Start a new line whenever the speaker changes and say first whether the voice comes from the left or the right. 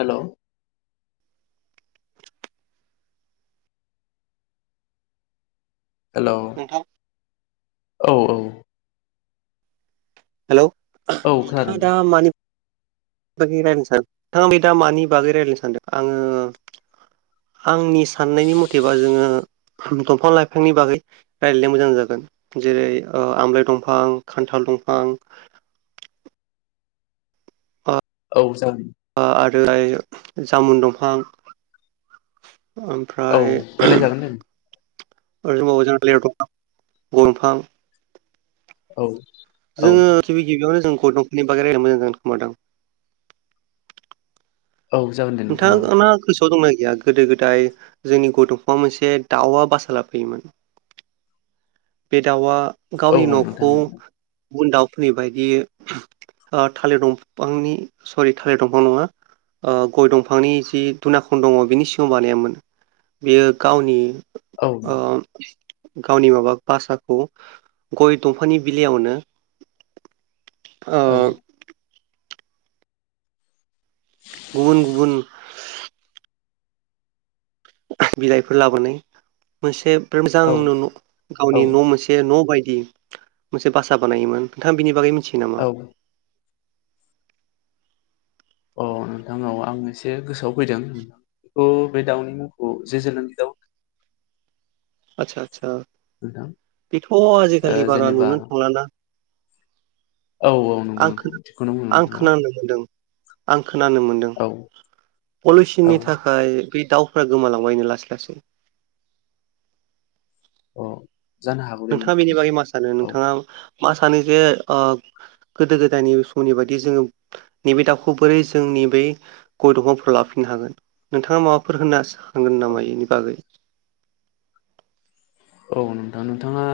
left: हेल' hello
right: नोंथां
left: औ औ।
right: हेलौ
left: औ खोनादों
right: नोंथाङा दा मानि [unintelligible] नोंथाङा बे दा मानि बागै रायलायनो सानदों? आङो आंनि सान्नायनि मथेब्ला जोङो दंफां लाइफांनि बागै रायलायनो मोजां जागोन जेरै ओ आमलाय दंफां खान्थाल खान्थाल दं फां अ [unintelligible]
left: औ जागोन।
right: जेरै जामुन दंफां।
left: औ
right: ओमफ्राय
left: रायलायजागोन दे
right: [inaudible] [unintelligible]
left: औ औ
right: जोङो गिबि गिबियावनो जों गय दंफानि बाग रनो मोजां जागोन खोमा दां
left: औ जागोन दे नोंथां औ
right: [unintelligible] दंना गैया गोदो गोदाय जोंनि गय दंफांआव मोनसे दावा बासा लाफैयोमोन बे दउआ
left: औ
right: गावनि
left: नोंथां
right: नखौ [unintelligible] दावफोरनि बायदि ओ थालिर दंफांनि सरि थालिर दंफां नङा ओ गय दंफांनि जि दुनाखन दङ बिनि सिगाङाव बानायामोन बेयो गावनि
left: औ
right: ओ गावनि माबाख भासाखौ गय दंफांनि बिलइयावनो
left: औ
right: गुबुन गुबुन [inaudible] बिलाइफोर लाबोनाय मोनसे मोजां
left: औ औ
right: गावनि न' मोनसे न' बायदि दि मोनसे बा बानायोमोन नोंथाङ बिनि बागै मिथियो
left: औ
right: नामा?
left: अ नोंथांनाव आं एसे गोसोआव फैदोंथ बेखौ ओ बे दाउनि मुंखौ जे जुलुंगि दाव होनो
right: आतसा आतसा
left: नोंथां
right: बेथ'
left: ओ
right: आजिखालि बारा
left: जेनेबा
right: नुो थांलाना
left: औ औ
right: [inaudible]
left: नंगौ नोंथां थिगखौनो बुंदों
right: आं
left: नोंथाङा
right: खोनानो मोनदों आं खोनानो मोनदों
left: औ औ
right: पलिसिनि थाखाय बे दाउफ्रा गोमालांबायनो लासै लासै।
left: अ जानो हागौ दे
right: नोंथाङा
left: नोंथां
right: बेनि बागै मा सानो
left: औ
right: नोंथाङा मा सानो जे ओ गोदो गोदायनि समनि बायदि जोङो नैबे दाउखौ बोरै जोंनि ब गय दंफांफोराव लाफिननो हागोन नोंथाङा माबाफोर होनना थांगोन
left: औ
right: नामा बेनि बागै?
left: औ नोंथां नोंथाङा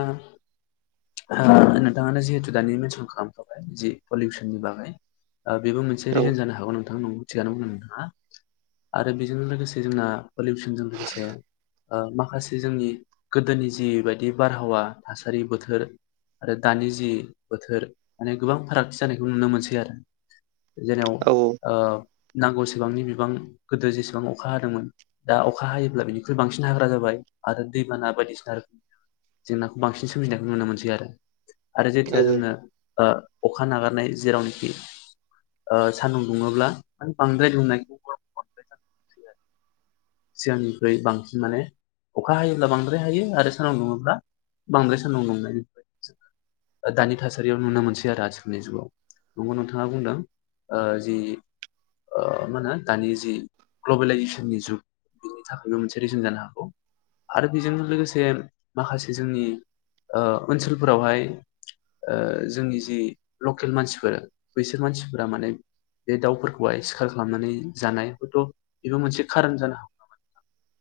left: ओ नोंथाङानो जिहेथु दानि मेनसन खालामख'बाय जि पलिउसननि बागै ओ बेबो मोनसे
right: औ
left: रिजन जानो हागौ नोंथां नंगौ थिखानो बुंदों नोंथाङा आरो बेजों लोगोसे जोंना पलिउसनजों लोगोसे माखासे जोंनि गोदोनि जिबायदि बारहावा थासारि बोथोर आरो दानि जि बोथोर माने गोबां फारागथि जानायखौ नुनो मोनसै आरो जेनाव
right: औ
left: ओ नांगौसेबांनि बिबां गोदो जेसेबां अखा हादोंमोन दा अखा हायोब्ला बिनिख्रुइ बांसिन हाग्रा जाबाय आरो दैबाना बायदिसिना रोखोम जेंनाखौ बांसिन सोमजिनायखौ नुनो मोनसै दि आरो आरो
right: औ
left: जेथिया जोंनो ओ अखा नागारनाय जेरावनोखि ओ सान्दुं दुङोब्ला बांद्राय दुंनाय [unintelligible] सिगांनिख्रुइ बांसिन माने अखा हायोब्ला बांद्राय हायो आरो सोरनाव नुङोब्ला बांद्राय सोरनाव दंनायनि दानि थासारियाव नुनो मोनसै आरो आथिखालनि जुगाव नंगौ नोंथाङा बुंदों ओ जि मा होनो दानि जि ग्लबेलाइजेसननि जुग बेनि थाखायबो मोनसे रिजन जानो हागौ आरो बेजों लोगोसे माखासे जोंनि ओ ओनसोलफोरावहाय जोंनि जि लकेल मानसिफोर बैसोर मानसिफोरा माने बे दाउफोरखौहाय सिखार खालामनानै जानाय हयथ' बेबो मोनसे खारन जानो हागौ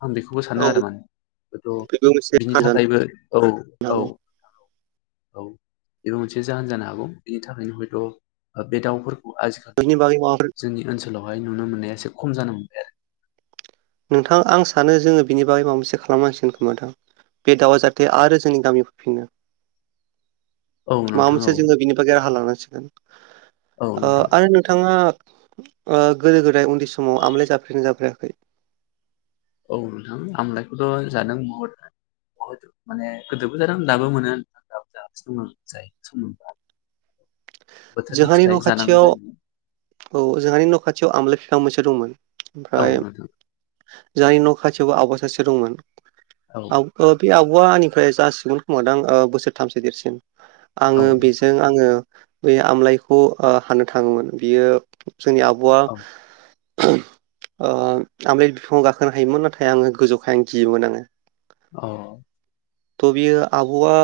left: आं बेखौबो सानो
right: औ
left: आरो माने हयथ'
right: बेबो मोनसे
left: बिनि
right: फानजानो
left: थाखायबो औ औ औ
right: हागौ
left: औ बेबो मोनसे जाहोन जानो हागौ बेनि थाखायनो हयथ' बे दाउफोर आजिखालि
right: बेनि बागै माबाफोर
left: जोंनि ओनसोलाव बेहाय नुनो मोननाया एसे खम जानो हमबाय आरो
right: नोंथां आं सानो जोङो बिनि बागै माबा मोनसे खालामनांसिगोन खोमादों बे दाउआ जाहाथे आरो जोंनि गामियाव फैफिनो
left: औ
right: माबा
left: नोंथां औ
right: मोसे जोंङो बिनि बागोय राहा लानां सिगोन
left: औ
right: ओ
left: नोंथां
right: आरो नोंथाङा ओ गोदो - गोदाय उन्दै समाव आमलाय जाफेदोंना जाफेरायाखै
left: औ नोंथां आमलायखौथ' जादों बहुद - बहुद माने गोदोबो जादों दाबो मोनो दाबो जागासिनो दङ जाय सम मोन
right: जोंहानि न' खाथियाव औ जोंहानि न' खाथियाव आमलााय बिफां मोन से दंमोन
left: औ
right: ओमफ्राय
left: नोंथां
right: जोहानि न' खाथिबो आबा सासे दंमोन
left: औ
right: आव ओ बे आव औवानिफ्राय जासिगोन खोमादों ओ बोसोरथामसो देरसिन
left: औ
right: आङो बेजों आङो बे आमलायखौ ओ हानो थाङोमोन बियो जोंनि आब'वा
left: औ
right: आमलेट बिफांङाव गाखोनो हायोमोन नाथाय आङो गोजौखाय आं गियोमोन आङो
left: औ
right: थ' बियो आब'आ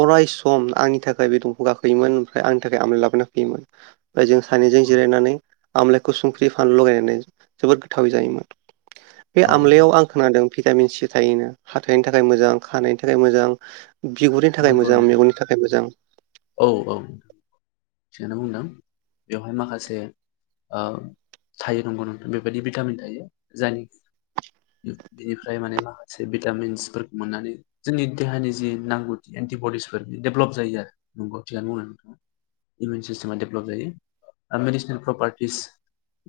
right: अरायसम आंनि थाखाय बे दंफां गाखोयोमोन आंनि थाखाय आमलाय लाबोना होफैयोमोन ओमफ्राय जों सानैजों
left: औ
right: जिरायनानै आमलाायखौ संख्रि, फानलु लगायनानै जोबोद गोथावै जायोमोन बे
left: औ
right: आमलायाव आं खोनादों भिटामिन सि थायोनो हाथायनि थाखाय मोजां खानायनि थाखाय मोजां बिगुरनि थाखाय
left: नंगौ
right: मोजां
left: नोंथां
right: मेगननि थाखाय मोजां
left: औ - औ थिगानो बुंदों बेवहाय माखासे ओ थायो नंगौ नोंथां बेबायदि भिटामिन थायो जायनि बेनिफ्राय माने माखासे भिटामिन्सफोरखौ मोननानै जोंनि देहानि जि नांगौथि एन्टिबडिसफोर बे डेभलप जायो आरो नंगौ थिगानो बुंदों नोंथाङा इमिउन सिस्टेमा डेभेलप जायो मेडिसिनेल प्रपार्टिस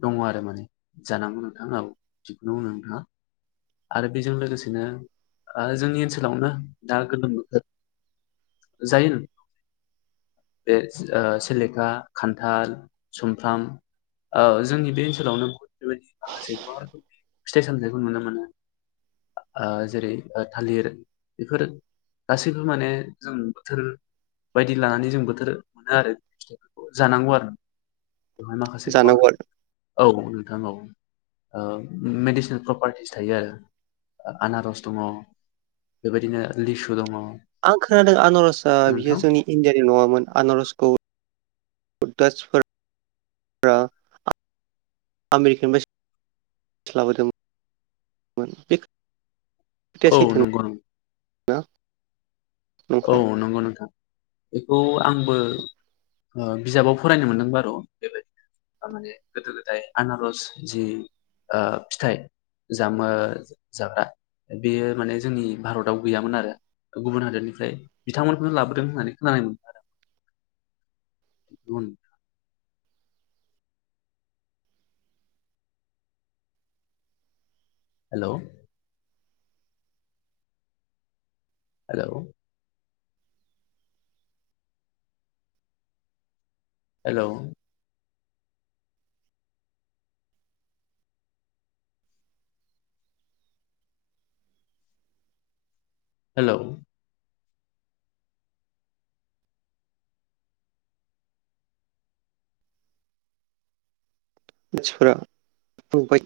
left: दङ आरो माने जानांगौ नोंथां औ बिखौनो बुंनो नोंथाङा आरो बेजों लोगोसेनो जोंनि ओनसोलावनो दा गोलोम बोथोर जायो न बे ओ सेलेखा, खान्थाल, सुमफ्राम जोंनि बे ओनसोलावनो बहुत बेबायदि माखासे गोबां रोखोमनि फिथाइ सामथथायखौ नुनो मोनो जेरै थालिर बेफोर गासैबो माने जों बोथोर बायदि लानानै जों बोथोर मोनो आरो जानांगौ आरो बेवहाय माखासे [unintelligible] बां
right: जानांगौ आरो
left: औ थां औ ओ मेडिसिन प्रपारटिस थायो आरो आनारस दङ बेबायदिनो लिसु दङ
right: आं खोनादो आनारस दा बियो
left: नोंथां
right: जोंनि इण्डियानि नङामोन आनारस खौ [unintelligible] आमेरिका [unintelligible] लाबोदोंमोन [unintelligible] बे खोथाया
left: औ
right: सैथो
left: नंगौ नं
right: [unintelligible] ना
left: औ
right: नंखाय
left: नंगौ नोंथां बेखौ आंबो ओ बिजाबाव फरायनो मोनदों बार' बेबायदिनो माने गोदो गोदाय आनारस जि ओ फिथाइ जामो जाग्रा बेयो माने जोंनि भारताव गैयामोन आरो गुबुन हादोरनिफ्र फ्राय बिथांमोनखौनो लाबोदों होननानै खोनानाय मोन [unintelligible] आरो आं [unintelligible] हेल' हेलौ हेलौ हेलौ
right: मानसिफोरा बुंंबाय